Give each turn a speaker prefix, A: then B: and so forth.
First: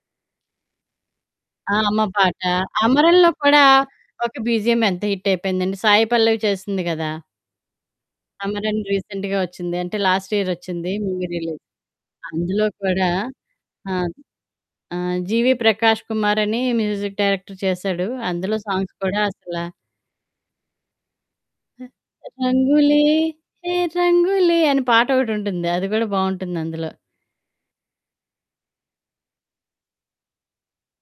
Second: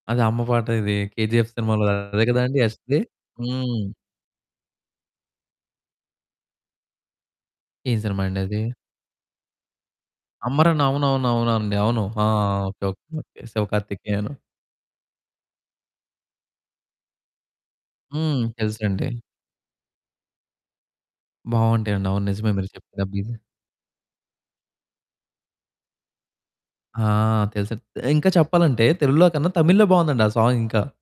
A: అది అమ్మ పాట ఇది కేజీఎఫ్
B: ఆ!
A: సినిమాలో
B: అమ్మ
A: అదే
B: పాట.
A: గదండీ యష్‌ది.
B: 'అమరన్‌లో' కూడా
A: హ్మ్.
B: ఒక బీజీఎం ఎంత హిటయిపోయిందండి సాయి పల్లవి చేసింది గదా!
A: ఏం సినిమా అండది?
B: 'అమరన్' రీసెంట్‌గా వచ్చింది. అంటే లాస్ట్
A: 'అమరన్'
B: ఇయరొచ్చింది. మూవీ
A: అవునవును.
B: రిలీజ్.
A: అవునండి. అవును. ఆ
B: అందులో
A: ఓకే, ఓకే,
B: కూడా
A: ఓకే. శివ
B: ఆ!
A: కార్తికేయను.
B: ఆహ్, జీవీ ప్రకాష్ కుమార్ అని మ్యూజిక్ డైరెక్టర్ చేసాడు.
A: హ్మ్.
B: అందులో సాంగ్స్
A: తెలుసండి.
B: కూడా అసలా
A: బావుంటాయండి. అవును. నిజమే మీరు
B: రంగులే
A: చెప్పిన బిజి
B: హే రంగూలె అనే పాట ఒకటుంటుంది. అది గూడా బావుంటుంది అందులో.
A: ఆహ్, తెలుసది. ఇంకా చెప్పాలంటే తెలుగులో కన్నా తమిళ్‌లో బావుందండి ఆ సాంగ్ ఇంకా.